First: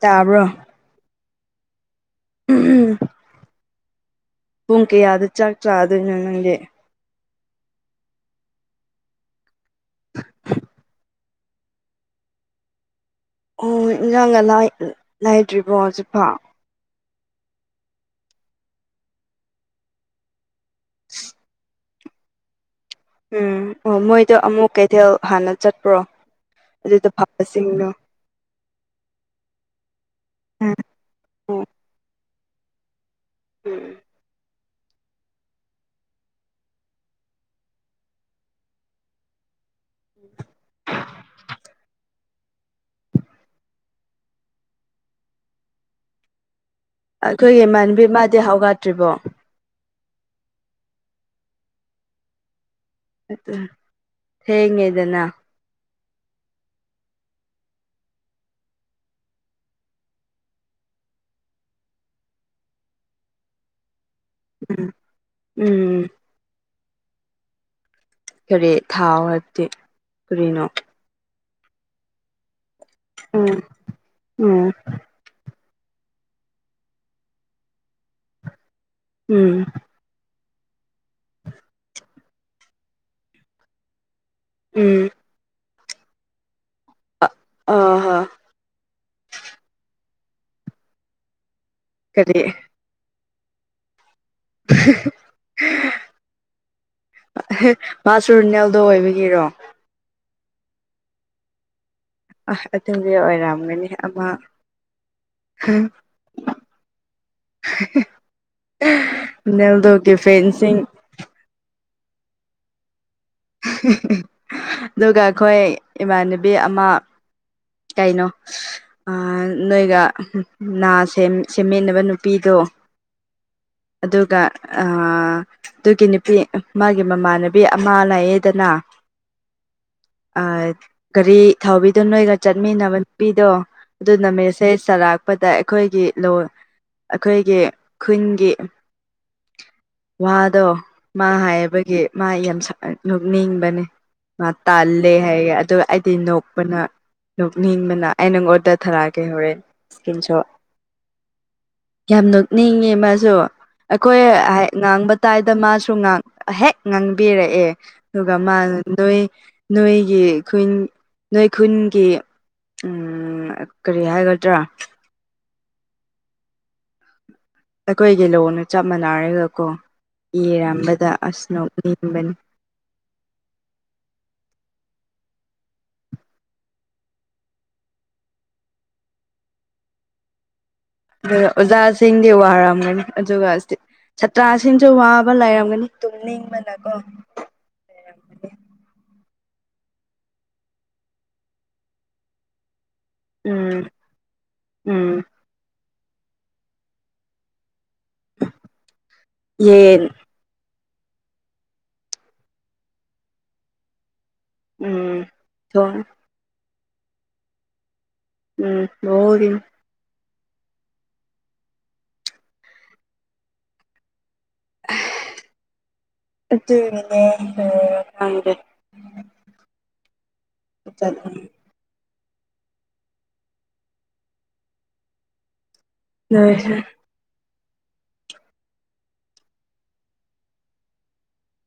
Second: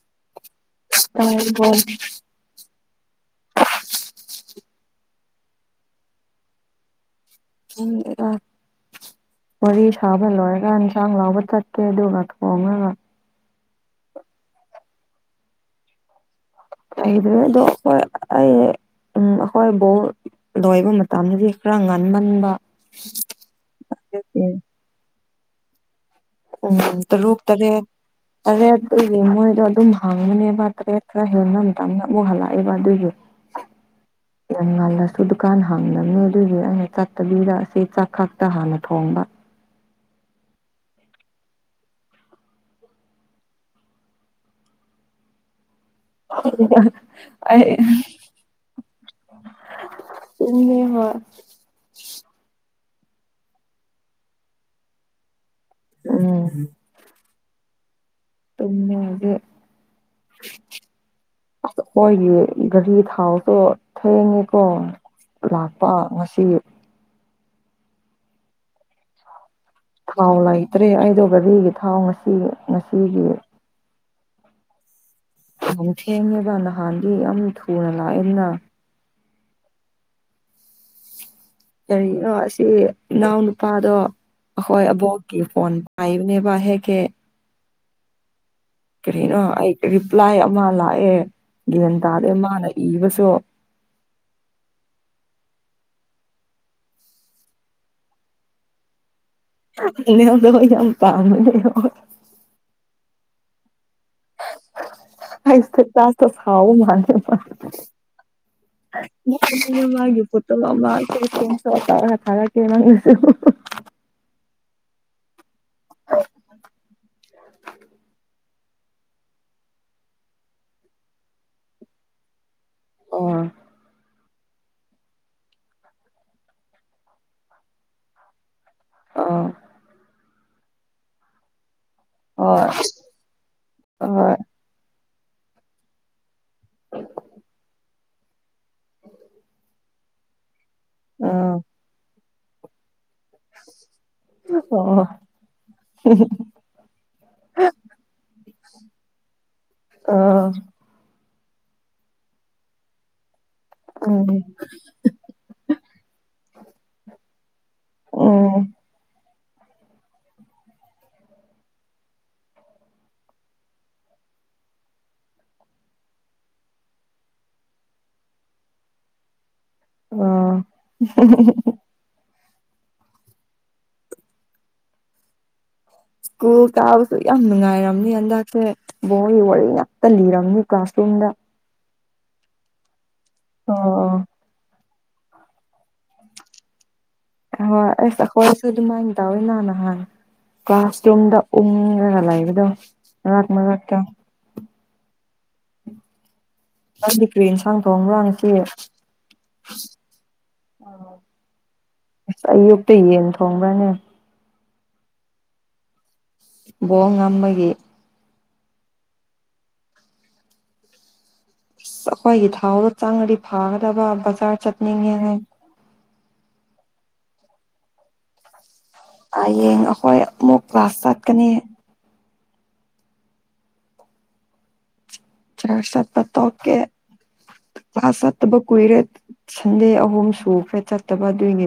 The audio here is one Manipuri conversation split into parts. ꯇꯥꯕ꯭ꯔꯣ ꯑꯣ ꯍ ꯎꯝ ꯎꯝ ꯄꯨꯡ ꯀꯌꯥꯗ ꯆꯥꯛ ꯆꯥꯗꯣꯏꯅꯣ ꯅꯪꯒꯤ ꯎꯝ ꯑ ꯋꯥꯔꯤ ꯁꯥꯕ ꯂꯣꯏꯔꯒ ꯌꯦꯟꯁꯥꯡ ꯂꯥꯎꯕ ꯆꯠꯀꯦ ꯑꯗꯨꯒ ꯊꯣꯡꯉꯒ ꯑꯣ ꯏꯟꯖꯥꯡꯒ ꯂꯥꯏꯗ꯭ꯔꯤꯕꯣ ꯍꯧꯖꯤꯛꯐ ꯑꯗꯨ ꯑꯗꯨ ꯎꯝ ꯑꯩꯈꯣꯏ ꯕꯣꯜ ꯂꯣꯏꯕ ꯃꯇꯝꯗꯗꯤ ꯈꯔ ꯉꯟꯃꯟꯕ ꯎꯝ ꯑꯣ ꯃꯣꯏꯗ ꯎꯝ ꯑꯃꯨꯛ ꯀꯩꯊꯦꯜ ꯍꯥꯟꯅ ꯆꯠꯄ꯭ꯔꯣ ꯎꯝ ꯑꯗꯨꯗ ꯇꯔꯨꯛ ꯇꯔꯦꯠ ꯐꯕꯁꯤꯡꯗꯣ ꯇꯔꯦꯠꯗꯤ ꯃꯣꯏꯗꯣ ꯑꯗꯨꯝ ꯍꯪꯉꯅꯦꯕ ꯑꯣ ꯇꯔꯦꯠ ꯈꯔ ꯍꯦꯟꯅꯝꯇꯞꯅ ꯑꯃꯨ ꯍꯜꯂꯛꯑꯦꯕ ꯑꯗꯨꯑꯣꯏꯁꯨ ꯎꯝ ꯌꯥꯝ ꯉꯜꯂꯁꯨ ꯗꯨꯀꯥꯟ ꯍꯥꯡꯗꯕꯅꯦ ꯑꯗꯨꯒꯤ ꯑꯩꯅ ꯆꯠꯇꯕꯤꯗ ꯑꯁꯤ ꯆꯥꯛꯈꯛꯇ ꯍꯥꯟꯅ ꯊꯣꯡꯕ [unintelligible] ꯍ ꯑꯩꯈꯣꯏꯒꯤ ꯏꯃꯥꯟꯕꯤ ꯃꯥꯗꯤ ꯍꯧꯒꯠꯇ꯭ꯔꯤꯕꯣ ꯁꯤ ꯍ ꯑ ꯍꯦꯡꯉ ꯑꯗꯨꯅ ꯎꯝ ꯊꯃꯗ ꯑ ꯍꯣꯏꯒꯤ ꯒꯥꯔꯤ ꯊꯥꯎꯁꯨ ꯊꯦꯡꯉꯤ ꯍꯣꯏ ꯂꯥꯛꯄ ꯎꯝ ꯉꯁꯤ ꯈꯔꯦ ꯊꯥꯎ ꯍꯥꯗꯤꯦ ꯊꯥꯎ ꯂꯩꯇ꯭ꯔꯦ ꯑꯩꯗ ꯒꯥꯔꯤꯒꯤ ꯊꯥꯎ ꯉꯁꯤ ꯉꯁꯤꯒꯤ ꯎꯝ ꯎꯝ ꯛ ꯊꯦꯡꯉꯦꯕ ꯅꯍꯥꯟꯗꯤ ꯌꯥꯝ ꯊꯨꯅ ꯂꯥꯛꯑꯦꯗꯅ ꯎꯝ ꯀꯔꯤꯒꯤꯅꯣ ꯑꯁꯤ ꯏꯅꯥꯎ ꯅꯨꯨꯄꯥꯗꯣ ꯑꯩꯈꯣꯏ ꯎꯝ ꯑꯕꯣꯛ ꯐꯣꯟ ꯄꯥꯏꯕꯅꯦꯕ ꯍꯦꯛꯒꯦ ꯑꯍ ꯀꯔꯤꯅꯣ ꯑꯩ ꯔꯤꯄ꯭ꯂꯥꯏ ꯑꯃ ꯂꯥꯛꯑꯦ ꯒ꯭ꯟ ꯇꯥꯔꯑꯦ ꯀꯔꯤ ꯃꯥꯅ ꯏꯕꯁꯨ [unintelligible] ꯃꯥꯁꯔꯨꯅꯦꯜꯗꯣ ꯑꯣꯏꯕꯒꯤꯔꯣ ꯏꯗ ꯌꯥꯝ ꯄꯥꯃꯤꯅꯦ ꯑ ꯑꯗꯨꯗꯤ ꯑꯣꯏꯔꯝꯒꯅꯤ ꯑꯃ ꯑꯁ ꯍ ꯐꯦ ꯇꯥꯇ ꯐꯥꯎ ꯃꯥꯅꯦ ꯃꯥ ꯃ ꯅꯦꯜꯗꯣꯒꯤ ꯃꯥꯦ ꯄꯨꯠꯇꯃ ꯐꯦꯟꯁꯤꯡ ꯃꯥ ꯤꯟ ꯁꯣ ꯑꯊꯔ ꯀꯦꯁꯨ [unintelligible] ꯑꯗꯨꯒ ꯑꯩꯈꯣꯏ ꯏꯃꯥꯟꯅꯕꯤ ꯑꯃ [unintelligible] ꯀꯩꯅꯣ ꯑꯥ ꯅꯣꯏꯒ ꯅꯥ ꯁꯦꯝꯃꯤꯟꯅꯕ ꯅꯨꯄꯤꯗꯣ ꯑꯣ ꯑꯗꯨꯒ ꯑꯗꯨꯒꯤ ꯅꯨꯄꯤ ꯃꯥꯒꯤ ꯃꯃꯥꯟꯅꯕꯤ ꯑꯃ ꯂꯌꯦꯗꯅ ꯑꯥ ꯒꯥꯔꯤ ꯊꯥꯎꯕꯤꯗꯣ ꯅꯣꯏꯒ ꯆꯠꯃꯤꯟꯅꯕ ꯅꯨꯄꯤꯗꯣ ꯑꯗꯨꯅꯨ ꯍꯣꯏ ꯃꯠꯁꯦ ꯆꯔꯥꯛ ꯄꯗ ꯑꯩꯈꯣꯏꯒꯤ ꯂꯣ ꯑꯩꯈꯣꯏꯒꯤ ꯈꯨꯟꯒꯤ ꯋꯥꯗꯣ ꯃꯥ ꯍꯥꯏꯕꯒꯤ ꯃꯥ ꯌꯥꯝ ꯅꯣꯛꯅꯤꯡꯕꯅꯦ ꯃꯥ ꯍꯣꯏ ꯎꯝ ꯑꯣ ꯇꯥꯜꯂꯦ ꯍꯥꯏꯒꯦ ꯑꯗꯨꯒ ꯑꯩꯗꯤ ꯅꯣꯛꯄꯅ ꯂꯣꯛꯅꯤꯡꯕꯅ ꯑꯩ ꯅꯪ ꯑꯣꯗꯔ [unintelligible] ꯊꯥꯔꯛꯑꯒꯦ ꯍꯣꯔꯦꯟ ꯏꯁꯀ꯭ꯔꯤꯟ ꯑꯥ ꯁꯣꯠ ꯌꯥꯝ ꯅꯣꯛꯅꯤꯡꯉꯦ ꯃꯥꯁꯨ ꯑꯩꯈꯣꯏ ꯎꯝ ꯉꯥꯡꯕ ꯇꯥꯏꯗ ꯃꯥꯁꯨ ꯍꯦꯛ ꯉꯥꯡꯕꯤꯔꯛꯑꯦ ꯑꯗꯨꯒ ꯎꯝ ꯃꯥꯅ ꯅꯣꯏ ꯅꯣꯏꯒꯤ ꯈꯨꯟ ꯅꯣꯏ ꯈꯨꯟꯒꯤ ꯎꯝ ꯀꯔꯤ ꯍꯥꯏꯒꯗ꯭ꯔꯥ ꯑꯩꯈꯣꯏꯒꯤ ꯂꯣꯟꯅ ꯆꯞ ꯃꯥꯟꯅꯔꯒꯀꯣ ꯑꯥ ꯏꯔꯝꯕꯗ ꯑꯁꯅ ꯅꯤꯡꯦꯝꯕꯅꯤ ꯏꯁ꯭ꯀꯨꯜ ꯀꯥꯕꯁꯨ ꯌꯥꯝ ꯅꯨꯡꯉꯥꯏꯔꯝꯅꯤ ꯍꯟꯗꯛꯁꯦ ꯕꯣꯜꯒꯤ ꯋꯥꯔꯤ ꯉꯥꯛꯇ ꯂꯤꯔꯝꯅꯤ ꯀꯥꯂꯁ ꯔꯨꯝꯗ ꯑꯗꯨꯒ ꯑꯣꯖꯥꯁꯤꯡꯗꯤ ꯋꯥꯔꯝꯒꯅꯤ ꯑꯗꯨꯒ ꯑꯣ ꯍꯣꯏ ꯁꯥꯇ꯭ꯔꯁꯤꯡꯁꯨ ꯋꯥꯕ ꯂꯩꯔꯝꯒꯅꯤ ꯇꯨꯝꯅꯤꯡꯕꯅꯥ ꯀꯣ ꯑ ꯑꯦꯁ ꯑꯈꫭꯏꯁꯨ ꯑꯗꯨꯃꯥꯏ ꯇꯥꯎꯋꯤꯅ ꯅꯍꯥꯟ ꯀ꯭ꯂꯥꯁꯔꯨꯝꯗ ꯎꯪꯉꯒ ꯂꯩꯕꯗꯣ ꯃꯔꯛ ꯎꯝ ꯃꯔꯛꯇ ꯎꯝ ꯅꯪꯗꯤ ꯀ꯭ꯔꯤ ꯏꯟꯁꯥꯡ ꯊꯣꯡꯕ꯭ꯔꯥ ꯉꯁꯤ ꯌꯦꯟ ꯑꯁ ꯑꯌꯨꯛꯇ ꯌꯦꯟ ꯊꯣꯡꯕ꯭ꯔꯥꯅꯦ ꯎꯝ ꯊꫭꯡꯉ‌ꯦ ꯕꯣꯜ ꯉꯝꯕꯒꯤ ꯎꯝ ꯕꫭꯜꯒꯤꯅꯤ ꯑꯁ ꯑꯩꯈꯣꯏꯒꯤ ꯊꯥꯎꯗ ꯆꯥꯡꯉꯗꯤ ꯐꯥꯒꯗꯕ ꯕꯖꯥꯔ ꯆꯠꯅꯤꯡꯉꯦꯅ ꯪꯦ [unintelligible] ꯍꯌꯦꯡ ꯑꯩꯈꯣꯏ ꯑꯃꯨꯛ ꯀ꯭ꯂꯥꯁ ꯆꯠꯀꯅꯤ ꯆꯔꯁ ꯆꯠꯄ ꯅꯣꯏꯁꯨ ꯇꯀꯦ ꯀ꯭ꯂꯥꯁ ꯆꯠꯇꯕ ꯀꯨꯏꯔꯦ ꯁꯟꯗꯦ ꯑꯍꯨꯝ ꯁꯨꯈꯔ‌ꯦ ꯆꯠꯇꯕ ꯑꯗꯨꯏꯅꯦ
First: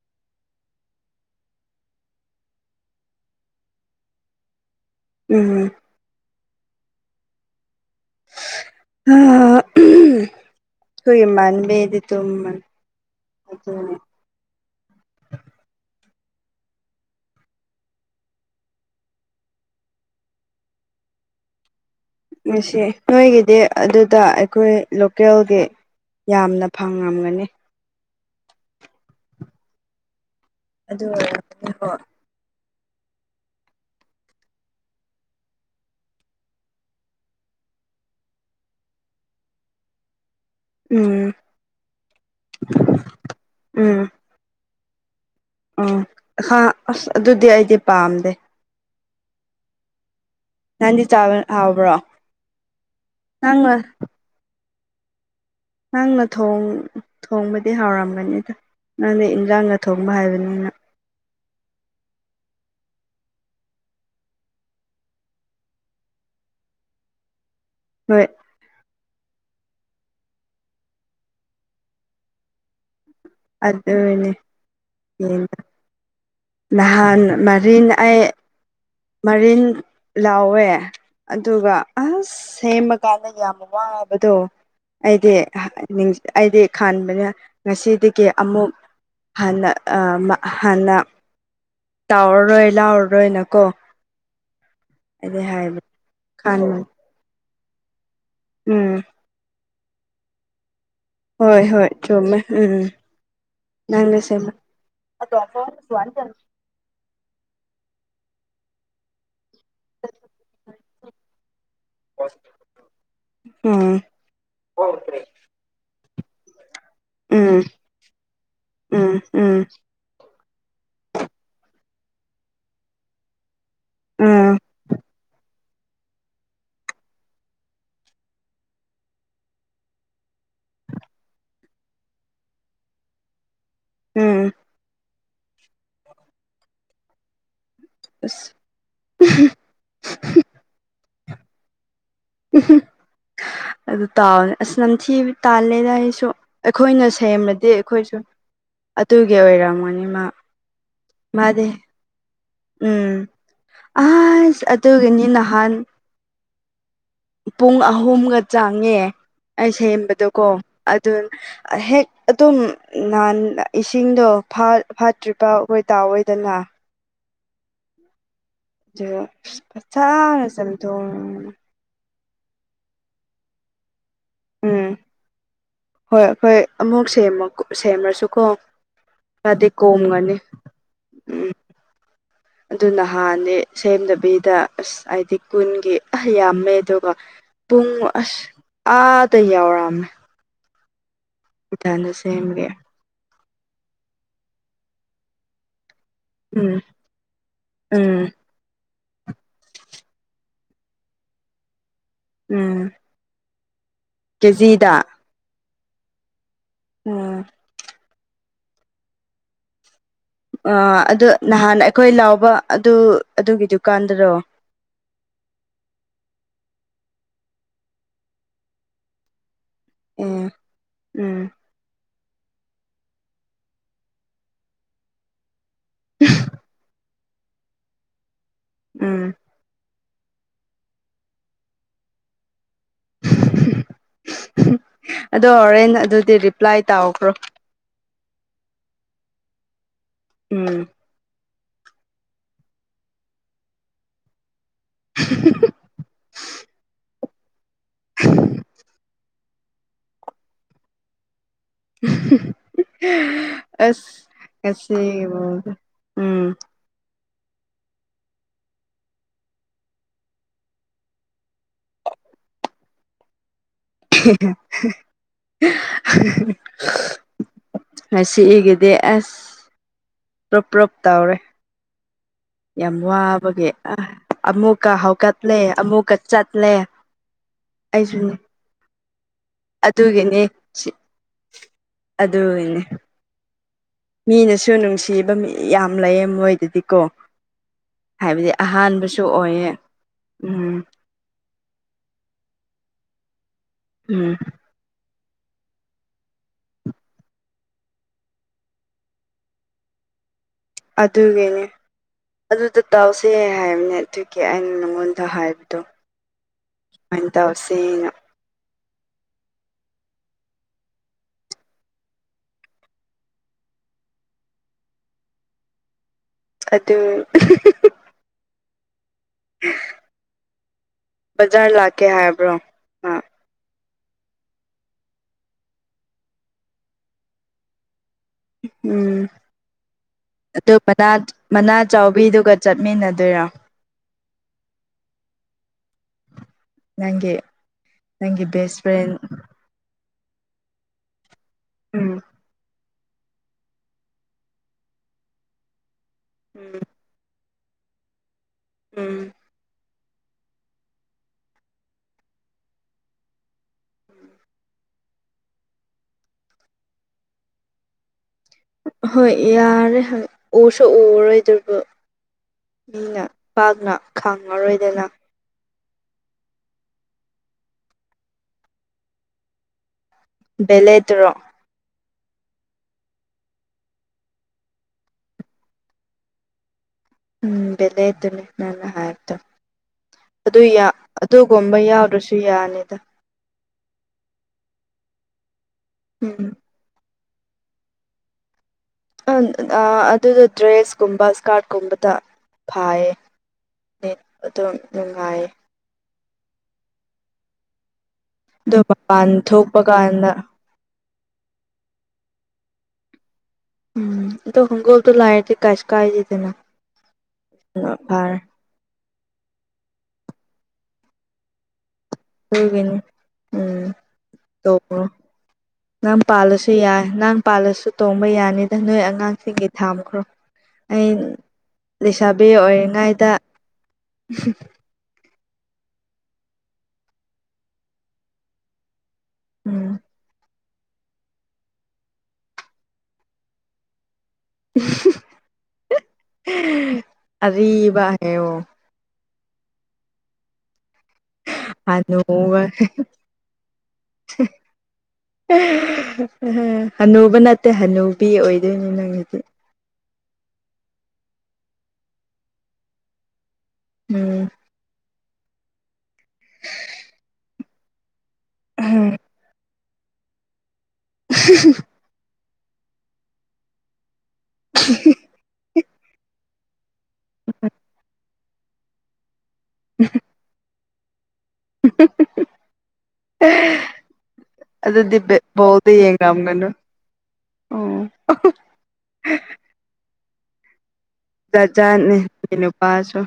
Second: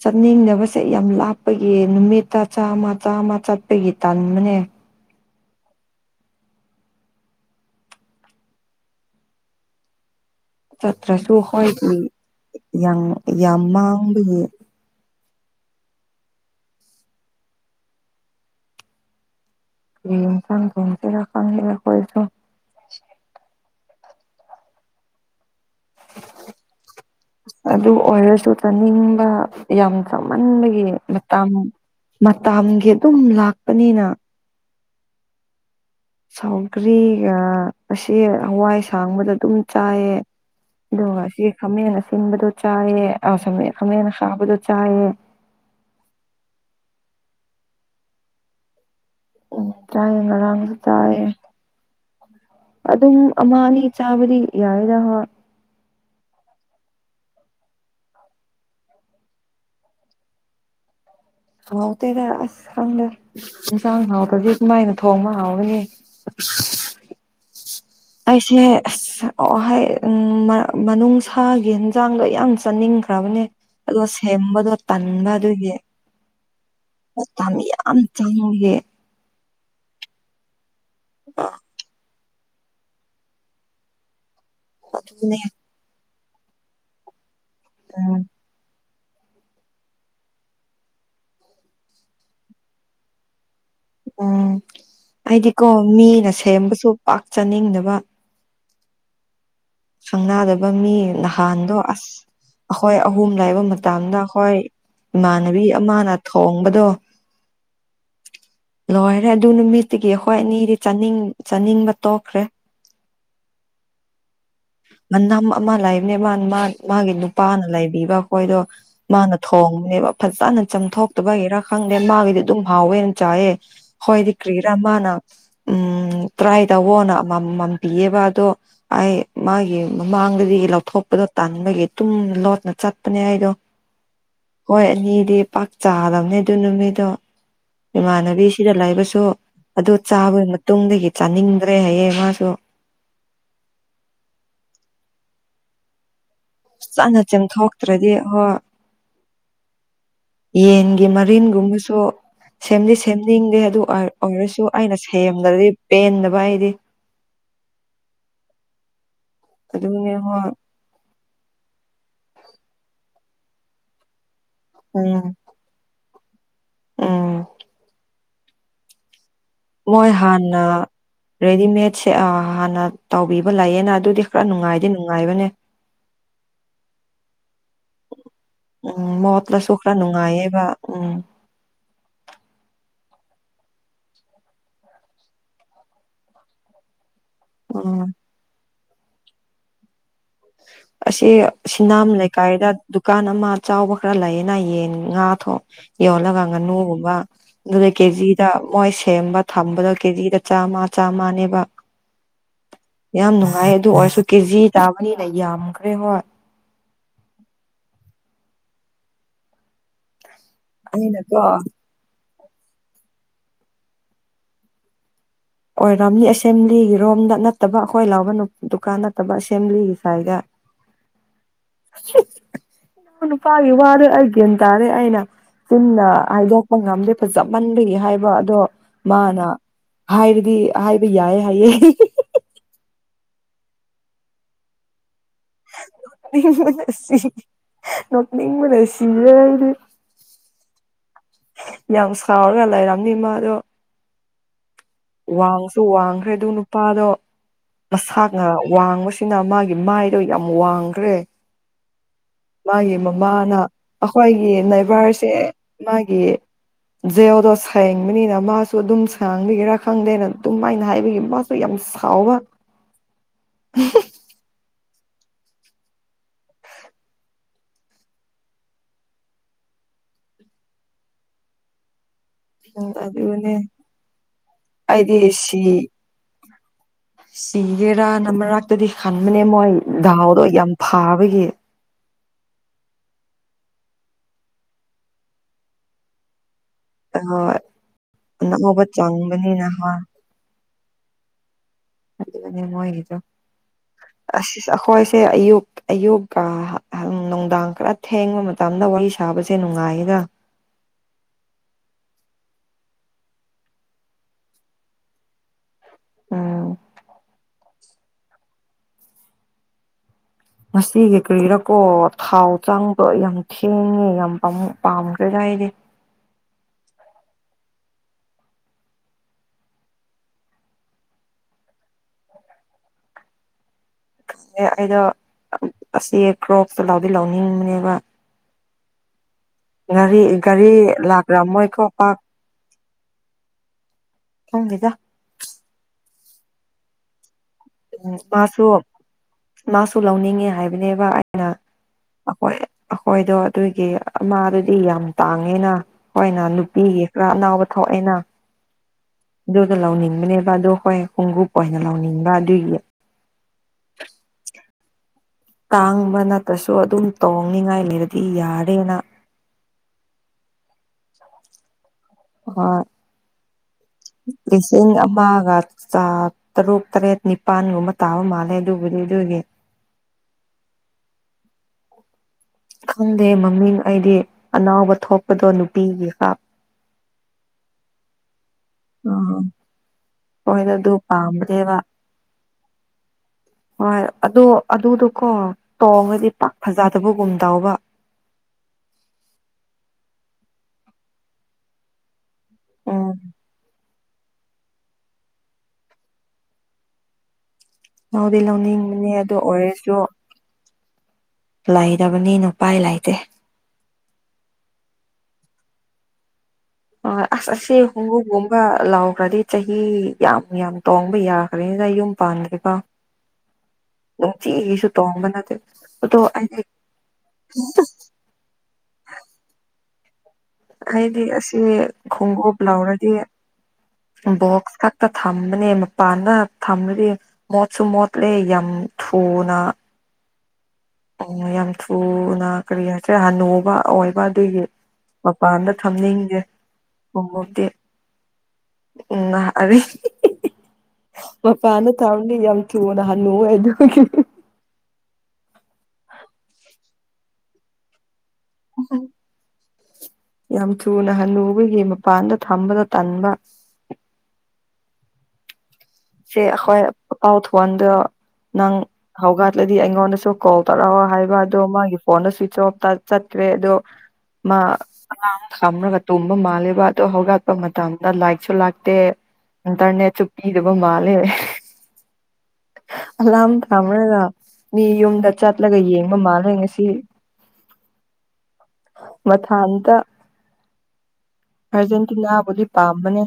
ꯆꯠꯅꯤꯡꯅꯕꯁꯦ ꯌꯥꯝ ꯂꯥꯞꯄꯒꯤ ꯅꯨꯃꯤꯠꯇ ꯆꯥꯝꯃ ꯆꯥꯝꯃ ꯆꯠꯄꯒꯤ ꯇꯟꯕꯅꯦ ꯎꯝ ꯑꯥ [unintelligible] ꯑꯈꫭꯏ ꯆꯠꯇ꯭ꯔꯁꯨ ꯏꯃꯥꯟꯅꯕꯤꯗꯤ ꯑꯩꯈꯣꯏꯒꯤ ꯊꯨꯝꯕꯅꯤ ꯌꯥꯝ ꯌꯥꯝ [unintelligible] ꯀꯔꯤ ꯏꯟꯁꯥꯡ ꯊꫭꯡꯁꯤꯔꯥ ꯈꯪꯗ‌ꯦ ꯑꯈꫭꯏꯁꯨ ꯉꯁꯤ ꯅꯣꯏꯒꯤꯗꯤ ꯑꯗꯨꯗ ꯑꯩꯈꯣꯏ ꯂꯣꯀꯦꯜꯒꯤ ꯌꯥꯝꯅ ꯐꯪꯉꯝꯒꯅꯤ ꯑꯗꯨ ꯑꯣꯏꯔꯁꯨ ꯆꯥꯅꯤꯡꯕ ꯌꯥꯝ ꯆꯃꯟꯕꯒꯤ ꯑꯗꯨ ꯃꯇꯥꯝ ꯑꯣꯏꯔꯝꯒꯅꯤ ꯍꯣꯏ ꯃꯇꯝꯒꯤ ꯑꯗꯨꯝ ꯂꯥꯛꯄꯅꯤꯅ ꯁꯥꯎꯒ꯭ꯔꯤꯒ ꯑꯁꯤ ꯍꯋꯥꯏ ꯁꯥꯡꯕꯗ ꯑꯗꯨꯝ ꯆꯥꯏꯌꯦ ꯎꯝ ꯑꯗꯨꯒ ꯁꯤ ꯈꯥꯃꯦꯟꯅ ꯁꯤꯟꯕꯗꯣ ꯆꯥꯏꯌꯦ ꯑ ꯁ [unintelligible] ꯈꯥꯃꯟꯅ ꯁꯥꯕꯗꯣ ꯆꯥꯏꯌꯦ ꯎꯝ ꯑꯈꯥ ꯑꯗꯨꯗꯤ ꯑꯩꯗꯤ ꯄꯥꯝꯗꯦ ꯎꯝ ꯆꯥꯏ ꯉꯔꯥꯡ ꯅꯪꯗꯤ ꯇꯥꯏꯌꯦ ꯆꯥꯕ ꯍꯥꯎꯕ꯭ꯔꯣ ꯑꯗꯨꯝ ꯑꯃ ꯅꯪꯅ ꯑꯅꯤ ꯆꯥꯕꯗꯤ ꯌꯥꯏꯗꯣꯏ ꯅꯪꯅ ꯊꯣꯡꯕꯗꯤ ꯍꯥꯎꯔꯝꯒꯅꯤꯗ ꯅꯪꯅ ꯏꯟꯖꯥꯡꯒ ꯊꯣꯡꯕ ꯍꯥꯏꯕꯅꯤꯅ ꯍꯥꯎ ꯇꯦꯗ ꯑꯁ ꯈꯪꯗꯦ ꯌꯦꯟꯁꯥꯡ ꯍꯥꯎꯕꯁꯦ ꯀꯃꯥꯏꯅ ꯊꯣꯡꯕ ꯍꯥꯎꯒꯅꯤ ꯍꯣꯏ ꯑꯩꯁꯦ ꯃꯅꯨꯡꯁꯥꯒꯤ ꯏꯟꯁꯥꯡꯗꯣ ꯌꯥꯝ ꯆꯥꯅꯤꯡꯈ꯭ꯔꯕꯅꯦ ꯑꯗꯣ ꯑꯗꯨꯅꯦ ꯁꯦꯝꯕꯗꯣ ꯇꯟꯕ ꯑꯗꯨꯒꯤ ꯅꯍꯥꯟ ꯃꯤ ꯃꯔꯤꯟ ꯌꯥꯝ ꯑꯩ ꯆꯪ ꯃꯔꯤꯟ ꯂꯥꯎꯋꯦ ꯑꯗꯨꯒ ꯑꯁ ꯁꯦꯝꯃ ꯀꯥꯟꯗ ꯌꯥꯝ ꯋꯥꯕꯗꯣ ꯑꯩꯗꯤ ꯑꯗꯨꯅꯦ ꯑꯩꯗꯤ ꯈꯟꯕꯅ ꯎꯝ ꯉꯁꯤꯗꯒꯤ ꯑꯃꯨꯛ ꯍꯟꯅ ꯍꯥꯟꯅ ꯇꯥꯎꯔꯔꯣꯏ ꯂꯥꯎꯔꯔꯣꯏꯅꯀꯣ ꯎꯝ ꯑꯩꯗꯤ ꯍꯥꯏꯗꯤꯀꯣ ꯍꯥꯏꯕ ꯃꯤꯅ ꯈꯟꯕꯅꯦ ꯁꯦꯝꯕꯁꯨ ꯄꯥꯛ ꯆꯥꯅꯤꯡꯗꯕ ꯎꯝ ꯁꯪꯅꯥꯗꯕ ꯃꯤ ꯍꯣꯏ ꯅꯍꯥꯟꯗꯣ ꯍꯣꯏ ꯑꯁ ꯆꯨꯝꯃꯦ ꯎꯝ ꯑꯩꯈꯣꯏ ꯑꯍꯨꯝ ꯂꯩꯥꯛꯕ ꯃꯇꯝꯗ ꯅꯪꯅ ꯁꯦꯝꯕ ꯑꯩꯈꯣꯏ ꯏꯃꯥꯟꯅꯕꯤ ꯑꯃꯅ ꯊꯣꯡꯕꯗꯣ ꯂꯣꯏꯔꯦ ꯑꯗꯨ ꯅꯨꯃꯤꯠꯗꯒꯤ ꯑꯩꯈꯣꯏ ꯑꯅꯤꯗꯤ ꯆꯥꯅꯤꯡꯕ ꯇꯣꯛꯈ꯭ꯔꯦ ꯎꯝ ꯎꯝ ꯃꯅꯝ ꯑꯃ ꯂꯥꯏꯕꯅꯦ ꯃꯥ ꯃꯥ ꯃꯥꯒꯤ ꯎꯝ ꯅꯨꯄꯥꯅ ꯂꯩꯕꯤꯕ ꯑꯩꯈꯣꯏꯗꯣ ꯃꯥꯅ ꯎꯝ ꯊꯣꯡꯕꯅꯦꯕ ꯐꯖꯅ ꯆꯥꯝꯊꯣꯛꯇꯕꯒꯤꯔꯥ ꯈꯪꯗꯦ ꯃꯥꯒꯤꯗꯤ ꯑꯗꯨꯝ ꯍꯥꯎꯋꯦꯅ ꯆꯥꯏꯑ ꯍꯣꯏ ꯎꯝ ꯀꯔꯤꯔ ꯃꯥꯅ ꯎꯝ ꯇ꯭ꯔꯥꯏ ꯇꯧꯋꯣꯅ ꯑꯃꯃꯝꯕꯤꯌꯦꯕ ꯑꯗꯣ ꯑꯩ ꯃꯥꯒꯤ ꯃꯃꯥꯡꯗꯒꯤ ꯂꯧꯊꯣꯛꯄꯗꯣ ꯇꯥꯟꯕꯒꯤ ꯇꯨꯝꯅ ꯂꯣꯠꯅ ꯆꯠꯄꯅꯦ ꯑꯩ ꯎꯝ ꯑꯩꯈꯣꯏ ꯑꯅꯤꯗꯤ ꯄꯥꯛ ꯆꯥꯗꯕꯅꯦ ꯑꯗꯨ ꯅꯨꯃꯤꯠꯗꯣ ꯑꯁ ꯏꯃꯥꯟꯅꯕꯤꯁꯤꯗ ꯂꯩꯥꯛꯕꯁꯨ ꯑꯗꯨ ꯆꯥꯕꯒꯤ ꯃꯇꯨꯡꯗꯒꯤ ꯆꯥꯅꯤꯡꯗ꯭ꯔꯦ ꯍꯥꯏꯌꯦ ꯃꯥꯁꯨ ꯑꯗꯨ ꯇꯥꯎꯅꯤ ꯑꯁ ꯅꯝꯊꯤ ꯇꯥꯜꯂꯦꯗ ꯑꯩꯁꯨ ꯑꯩꯈꯣꯏꯅ ꯐꯖꯅ ꯁꯦꯝꯕꯗꯤ ꯆꯦꯡꯊꯣꯛꯇ꯭ꯔꯗꯤ ꯑꯩꯈꯣꯏꯁꯨ ꯍꯣꯏ ꯑꯗꯨꯒꯤ ꯑꯣꯏꯔꯝꯒꯅꯤ ꯃꯥ ꯌꯦꯟꯒꯤ ꯃꯥꯗꯤ ꯃꯔꯤꯟꯒꯨꯝꯕꯁꯨ ꯁꯦꯝꯗꯤ ꯎꯝ ꯁꯦꯝꯅꯤꯡꯗꯦ ꯑꯗꯨ ꯑꯁ ꯑꯣꯏꯔꯁꯨ ꯑꯩꯅ ꯑꯗꯨꯒꯤꯅꯤ ꯁꯦꯝꯗ꯭ꯔꯗꯤ ꯅꯍꯥꯟ ꯄꯦꯟꯗꯕ ꯑꯩꯗꯤ ꯄꯨꯡ ꯑꯍꯨꯝꯒ ꯆꯥꯡꯉꯦ ꯑꯩ ꯑꯗꯨꯅꯦ ꯍꯣꯏ ꯁꯦꯝꯕꯗꯀꯣ ꯑꯗꯨ ꯍꯦꯛ ꯑꯗꯨꯝ ꯏꯁꯤꯡꯗꯣ ꯎꯝ ꯐꯥꯠꯇ꯭ꯔꯤꯐꯥꯎ ꯍꯣꯏ ꯇꯥꯑꯣꯏꯗꯅ ꯎꯝ ꯑꯗꯨ ꯄꯁꯥ [inaudible] ꯁꯦ ꯍꯥꯟꯅ ꯇꯧꯕꯤꯕ ꯂꯩꯌꯦꯅ ꯑꯗꯨꯗꯤ ꯈꯔ ꯅꯨꯡꯉꯥꯏꯗꯤ ꯎꯝ ꯅꯨꯡꯉꯥꯏꯕꯅꯦ ꯍꯣꯏ ꯑꯩꯈꯣꯏ ꯑꯃꯨꯛ ꯁꯦꯝꯃ ꯁꯦꯝꯃꯁꯨꯀꯣ ꯌꯥꯗꯤ ꯀꯣꯝꯒꯅꯤ ꯑꯣ ꯑꯗꯨꯅꯍꯥꯟꯗꯤ ꯁꯦꯝꯗꯕꯤꯗ ꯑꯁ ꯍꯥꯏꯗꯤ ꯀꯨꯟꯒꯤ ꯑ ꯌꯥꯝꯃꯦ ꯑꯗꯨꯒ ꯄꯨꯡ ꯎꯝ ꯑꯁ ꯑꯥꯗ ꯌꯥꯎꯔꯝꯃꯦ ꯑꯁꯤ ꯁꯤꯅꯥꯝ ꯁꯦꯝꯒꯦ ꯂꯩꯀꯥꯏꯗ ꯗꯨꯀꯥꯟ ꯑꯃ ꯆꯥꯎꯕ ꯈꯔ ꯂꯩꯌꯦꯅ ꯌꯦꯟ ꯉꯥꯊꯣꯛ ꯌꯣꯜꯂꯒꯪ ꯎꯝ ꯉꯥꯅꯨꯒꯨꯝꯕ ꯑꯗꯨꯗ ꯀꯦꯖꯤ ꯎꯝ ꯁꯤꯗ ꯃꯣꯏ ꯁꯦꯝꯕ ꯊꯝꯕꯗꯣ ꯀꯦꯖꯤꯗ ꯆꯥꯝꯃ ꯆꯥꯝꯃꯅꯦꯕ ꯎꯝ ꯌꯥꯝ ꯅꯨꯡꯉꯥꯏ ꯑꯗꯨ ꯑꯣꯏꯔꯁꯨ ꯀꯦꯖꯤ ꯀꯦꯖꯤꯗ ꯇꯥꯕꯅꯤꯅ ꯌꯥꯝꯈ꯭ꯔꯦꯕ ꯑꯥ ꯑꯥ ꯑꯗꯨ ꯑꯩꯅꯀꯣ ꯅꯍꯥꯟ ꯑꯩꯈꯣꯏ ꯂꯥꯎꯕ ꯑꯗꯨ ꯑꯗꯨꯒꯤ ꯗꯨꯀꯥꯟꯗꯔꯣ ꯑꯣꯔꯝꯅꯤ ꯑꯁꯦꯝꯕ꯭ꯂꯤꯒꯤꯔꯣꯝꯗ ꯅꯠꯇꯕ ꯑꯩꯈꯣꯏ ꯂꯥꯎꯕ ꯗꯨꯀꯥꯟ ꯅꯠꯇꯕ ꯑꯁꯦꯝꯕ꯭ꯂꯤꯒꯤ ꯎꯝ [unintelligible] ꯎꯝ ꯅꯨꯄꯥꯒꯤ ꯋꯥꯗꯨ ꯑꯩ ꯒ꯭ꯌꯥꯟ ꯇꯥꯔꯦ ꯑꯩꯅ ꯆꯤꯟꯅ ꯍꯥꯏꯗꯣꯛꯄ ꯉꯝꯗꯦ ꯐꯖꯃꯟꯕꯩ ꯍꯥꯏꯕ ꯑꯗꯣ ꯎꯝ ꯃꯥꯅ ꯍꯥꯏꯕꯗꯤ ꯍꯥꯏꯕ ꯌꯥꯏꯌꯦ ꯍꯥꯏꯌꯦ ꯑꯗꯣ ꯍꯣꯔꯦꯟ ꯑꯗꯨꯗꯤ ꯔꯤꯄ꯭ꯂꯥꯏ ꯇꯧꯈ꯭ꯔꯣ ꯅꯣꯛꯅꯤꯡꯕꯅꯥ ꯁꯤꯔꯦ ꯑꯩꯗꯤ ꯎꯝ ꯌꯥꯝ ꯁꯥꯎꯔꯒ ꯂꯩꯔꯝꯅꯤ ꯃꯥꯗꯣ ꯋꯥꯡꯁꯨ ꯋꯥꯡꯈ꯭ꯔꯦ ꯑꯗꯨ ꯅꯨꯄꯥꯗꯣ ꯃꯁꯥꯅ ꯋꯥꯡꯕꯁꯤꯅ ꯃꯥꯒꯤ ꯃꯥꯏ ꯑꯗꯨ ꯌꯥꯝ ꯋꯥꯡꯈ꯭ꯔꯦ [unintelligible] ꯃꯥꯒꯤ ꯃꯃꯥꯅ ꯑꯁ ꯑꯩꯈꯣꯏꯒꯤ ꯉꯁꯤꯒꯤ ꯅꯥꯏꯕꯔꯁꯦ ꯃꯑꯣꯡꯗ ꯃꯥꯒꯤ ꯎꯝ ꯖꯦꯜꯗꯣ ꯁꯦꯡꯕꯅꯤꯅ ꯃꯥꯁꯨ ꯑꯗꯨꯝ ꯁꯥꯡꯕꯤꯒꯤꯔ ꯈꯪꯗꯦꯅ ꯑꯗꯨꯃꯥꯏꯅ ꯍꯥꯏꯕꯒꯤ ꯃꯥꯁꯨ ꯌꯥꯝ ꯁꯥꯎꯕ [unintelligible] ꯉꯁꯤꯒꯤꯗꯤ ꯑꯁ ꯄꯔꯞ ꯞꯔꯞ ꯇꯧꯔꯦ [inaudible] ꯌꯥꯝ ꯑꯗꯨꯅꯦ ꯋꯥꯕꯒꯤ ꯑꯥ ꯑꯃꯨꯛꯀ ꯑꯩꯗꯤ ꯍꯧꯀꯠꯂꯦ ꯁꯤ ꯑꯃꯨꯛꯀ ꯆꯠꯂꯦ ꯁꯤꯒꯦꯔꯥꯅ ꯑꯩꯁꯨꯅꯦ ꯃꯔꯛꯇꯗꯤ ꯈꯟꯕꯅꯦ ꯃꯣꯏ ꯑꯗꯨꯒꯤꯅꯦ ꯗꯥꯎꯗꯣ ꯌꯥꯝ ꯁꯤ ꯐꯥꯕꯒꯤ ꯑꯗꯨꯒꯤꯅꯦ ꯃꯤꯅꯁꯨ ꯅꯨꯡꯁꯤꯕ ꯃꯤ ꯌꯥꯝ ꯂꯩꯌꯦ ꯃꯣꯏꯗꯗꯤ ꯀꯣ ꯍꯥꯏꯕꯗꯤ ꯑꯅꯧꯕ ꯑꯍꯥꯟꯕꯁꯨ ꯆꯪꯕꯅꯤꯅ ꯑꯣꯏꯌꯦ ꯍꯣꯏ ꯎꯝ ꯑꯗꯨꯒꯅꯦ ꯃꯣꯏꯒꯤꯗꯣ ꯎꯝ ꯑꯁꯤ ꯑꯩꯈꯣꯏꯁꯦ ꯑꯌꯨꯛ ꯑꯌꯨꯛ [unintelligible] ꯅꯨꯡꯗꯥꯡ ꯈꯔ ꯊꯦꯡꯕ ꯃꯇꯝꯗ ꯋꯥꯔꯤ ꯁꯥꯕꯁꯦ ꯅꯨꯡꯉꯥꯏꯌꯦꯗ ꯑꯗꯨꯒꯤꯅꯦ ꯑꯗꯨꯗ ꯇꯧꯁꯦ ꯍꯥꯏꯕꯅꯦ ꯑꯗꯨꯒꯤ ꯑꯩꯅ ꯅꯪꯉꯣꯟꯗ ꯍꯥꯏꯕꯗꯣ ꯎꯝ ꯗꯨꯃꯥꯏ ꯇꯧꯁꯦꯅ ꯉꯁꯤꯒꯤ ꯀꯔꯤꯔꯥꯀꯣ ꯊꯥꯎ ꯆꯪꯕ ꯌꯥꯝ ꯊꯦꯡꯉꯦ ꯌꯥꯝ ꯄꯥꯝꯈ꯭ꯔꯦ ꯑꯩꯗꯤ ꯑꯗꯨ ꯕꯖꯥꯔ ꯂꯥꯛꯀꯦ ꯍꯥꯏꯕ꯭ꯔꯣ ꯑ ꯑꯩꯗꯣ ꯑꯁꯤ ꯀ꯭ꯔꯣꯞꯁꯇꯣ ꯂꯧꯗꯤ ꯂꯧꯅꯤꯡꯕꯅꯦꯕ ꯎꯝ ꯒꯥꯔꯤ ꯒꯥꯔꯤ ꯑꯗꯨ ꯃꯅꯥ ꯃꯅꯥ ꯂꯥꯛꯔꯝꯃꯣꯏꯀꯣ ꯄꯥꯛ ꯆꯥꯎꯕꯤꯗꯨꯒ ꯆꯠꯃꯤꯟꯅꯗꯣꯏꯔꯣ ꯈꯪꯗꯦꯗ ꯅꯪꯒꯤ ꯎꯝ ꯅꯪꯒꯤ ꯃꯥꯁꯨ ꯕꯦꯁ ꯐ꯭ꯔꯦꯟ ꯃꯥꯁꯨ ꯂꯧꯅꯤꯡꯉꯦ ꯍꯥꯏꯕꯅꯦꯕ ꯑꯩꯅ ꯎꯝ ꯑꯩꯈꯣꯏ ꯑꯩꯈꯣꯏꯗꯣ ꯑꯗꯨꯒꯤ ꯃꯥꯗꯨꯗꯤ ꯌꯥꯝ ꯇꯥꯡꯉꯦꯅ ꯑꯩꯈꯣꯏꯅ ꯅꯨꯄꯤꯒꯤ [unintelligible] ꯊꯣꯛꯏꯅ ꯎꯝ ꯑꯗꯨꯒ ꯂꯧꯅꯤꯡꯕꯅꯦꯕ ꯑꯗꯨ ꯍꯣꯏ ꯈꯣꯡꯎꯞ ꯑꯣꯏꯅ ꯂꯧꯅꯤꯡꯕ ꯑꯗꯨꯏꯒꯤ ꯇꯥꯡꯕ ꯅꯠꯇ꯭ꯔꯁꯨ ꯑꯗꯨꯝ ꯇꯣꯡꯅꯤꯉꯥꯏ ꯂꯩꯔꯗꯤ ꯌꯥꯔꯦꯅ ꯍꯣꯏ ꯌꯥꯔꯦ ꯍꫭꯏ ꯎꯁꯨ ꯎꯔꯣꯏꯗꯕꯨ ꯍꯣꯏ ꯃꯤꯅ ꯄꯥꯛꯅ ꯈꯥꯡꯉꯔꯣꯏꯗꯅ ꯃꯒꯥ ꯇꯔꯨꯛ ꯇꯔꯦꯠ ꯅꯤꯄꯥꯜꯒꯨꯝꯕ ꯇꯥꯕ ꯃꯥꯜꯂꯦ ꯑꯗꯨꯕꯨꯗꯤ ꯑꯗꯨꯒꯤ ꯕꯂꯦ ꯇꯔꯣ ꯈꯪꯗꯦ ꯃꯃꯤꯡ ꯑꯩꯗꯤ ꯑꯅꯥꯎꯕ ꯊꯣꯛꯄꯗꯣ ꯅꯨꯄꯤꯒꯤ ꯍꯥꯞ ꯎꯝ ꯚꯦꯂꯦꯠꯇꯨꯅꯤ ꯅꯪꯅ ꯍꯥꯏꯔꯛꯇ ꯎꯝ ꯑꯗꯨ ꯍꯣꯏꯗ ꯑꯗꯨꯒꯨꯝꯕ ꯄꯥꯝꯕꯅꯦꯕ ꯌꯥꯎꯗ꯭ꯔꯁꯨ ꯌꯥꯅꯤꯗ ꯍꯣꯏ ꯑꯗꯨ ꯑꯗꯨꯗꯣꯀꯣ ꯇꯣꯡꯉꯗꯤ ꯎꯝ ꯄꯥꯛ ꯐꯖꯗꯕꯒꯨꯝꯗꯎꯕ ꯑꯗꯨꯗꯣ ꯗ꯭ꯔꯦꯁꯀꯨꯝꯕ ꯏꯁꯀꯥꯔꯠꯀꯨꯝꯕꯗ ꯐꯥꯏꯌꯦ ꯎꯝ ꯅ‌ꯦ ꯑꯗꯨ ꯅꯨꯉꯥꯏꯌ‌ꯦ ꯂꯧꯗꯤ ꯑꯗꯣ ꯂꯧꯅꯤꯡꯕꯅꯦ ꯃꯄꯥꯟ ꯑꯗꯨ ꯊꯣꯛꯄ ꯑꯣꯔꯦꯟꯖꯁꯨ ꯀꯥꯟꯗ ꯂꯩꯗꯕꯅꯤ ꯎꯄꯥꯏ ꯂꯩꯇꯦ ꯎꯝ ꯏꯗꯣ ꯍꯣꯡꯒꯣꯜꯗꯨ ꯂꯥꯏꯗꯤ ꯀꯥꯏꯁꯨ ꯀꯥꯏꯗ‌ꯦꯗꯅ ꯑꯣ ꯑ ꯑꯁꯦ ꯍꯣꯡꯒ [unintelligible] ꯑꯗꯨꯒ ꯂꯥꯎꯈ꯭ꯔꯗꯤ ꯆꯍꯤ ꯌꯥꯝ ꯌꯥꯝ ꯇꯣꯡꯕ ꯌꯥꯈ꯭ꯔꯅꯤꯅ ꯌꯨꯝ ꯄꯥꯟꯗ꯭ꯔꯤꯀꯣ ꯍꯒꯅꯤ ꯎꯝ ꯅꯨꯡꯇꯤꯒꯤꯁꯨ ꯇꯧꯕ꯭ꯔꫭ ꯇꯣꯡꯕ ꯅꯠꯇꯦ ꯑꯗꯣ ꯅꯪ ꯑꯩꯗꯤ ꯄꯥꯜꯂꯁꯨ ꯌꯥꯏ ꯅꯪ ꯄꯥꯜꯂꯁꯨ ꯇꯣꯡꯕ ꯌꯥꯅꯤꯗ ꯅꯣꯏ ꯑꯉꯥꯡꯁꯤꯡꯒꯤ ꯊꯥꯝꯈ꯭ꯔꯣ ꯑꯩ ꯍꯥꯏꯗꯤ ꯑꯁꯤ ꯂꯩꯁꯥꯕꯤ ꯈꯣꯡꯎꯞ ꯂꯥꯎꯔꯗꯤ ꯑꯣꯏꯔꯤꯉꯩꯗ ꯕꯣꯛꯁꯛ [unintelligible] ꯊꯝꯕꯅꯦ ꯃꯄꯥꯟꯗ ꯊꯝꯃꯗꯤ ꯃꯣꯠꯁꯨ ꯃꯣꯠꯂꯦ ꯌꯥꯝ ꯊꯨꯅ ꯎꯝ ꯑꯣ ꯌꯥꯝ ꯊꯨꯅ ꯀꯔꯤ ꯍꯥꯏꯁꯤꯔꯥ ꯍꯅꯨꯕ ꯑꯣꯏꯕ ꯑꯗꯨꯒꯤ ꯃꯄꯥꯟꯗ ꯊꯝꯅꯤꯡꯗ‌ꯦ ꯈꯨꯎꯞꯇꯤ ꯑꯔꯤꯕ ꯍꯥꯏꯌꯣ ꯎꯝ ꯑꯗꯨ [unintelligible] ꯃꯄꯥꯟꯗ ꯊꯝꯃꯗꯤ ꯌꯥꯝ ꯍꯅꯨꯕ ꯊꯨꯅꯥ ꯍꯥꯟꯅꯨꯋ‌ꯦ ꯑꯗꯨꯒꯤ ꯍꯅꯨꯕ ꯅꯠꯇꯦ ꯍꯅꯨꯕꯤ ꯑꯣꯏ ꯌꯥꯝ ꯊꯨꯅ ꯍꯟꯅꯨꯕꯒꯤ ꯃꯄꯥꯟꯗ ꯊꯝꯕꯗ ꯇꯟꯕ ꯎꯝ ꯁꯦ ꯑꯩꯈꯣꯏ ꯄꯥꯎ ꯊꯗ [unintelligible] ꯅꯪ ꯍꯧꯒꯠꯂꯗꯤ ꯑꯩꯉꯣꯟꯗꯁꯨ ꯀꯣꯜ ꯇꯧꯔꯛꯑꯣ ꯍꯥꯏꯕ ꯑꯗꯣ ꯃꯥꯒꯤ ꯐꯣꯟꯗ ꯁ꯭ꯋꯆ ꯑꯣꯐꯇ ꯆꯠꯈ꯭ꯔꯦ ꯑꯗꯣ ꯃꯥ ꯑꯉꯥꯡ ꯊꯝꯔꯒꯥ ꯇꯨꯝꯕ ꯃꯥꯜꯂꯦꯕ ꯑꯗꯨ ꯍꯧꯒꯠꯄ ꯃꯇꯝꯗ ꯂꯥꯏꯛꯁꯨ ꯂꯥꯛꯇꯦ ꯏꯟꯇꯔꯅꯦꯠꯁꯨ ꯄꯤꯗ ꯃꯥꯜꯂꯦ ꯎ [unintelligible] ꯑꯂꯥꯝ ꯊꯝꯔꯒ ꯃꯤ ꯑꯗꯨꯗꯤ ꯌꯨꯝꯗ ꯕ‌ꯦꯠ ꯆꯠꯂꯒ ꯕꫭꯜꯗꯤ ꯌꯦꯡꯕ ꯃꯥꯜꯂꯦ ꯌꯦꯉꯝꯒꯅꯤ ꯉꯁꯤ ꯑꯣ ꯃꯊꯟꯇ ꯖꯥꯠ ꯖꯥꯠꯅꯤ ꯅꯪꯒꯤ ꯅꯨꯄꯁꯨ ꯄꯥꯝꯕꯅꯦ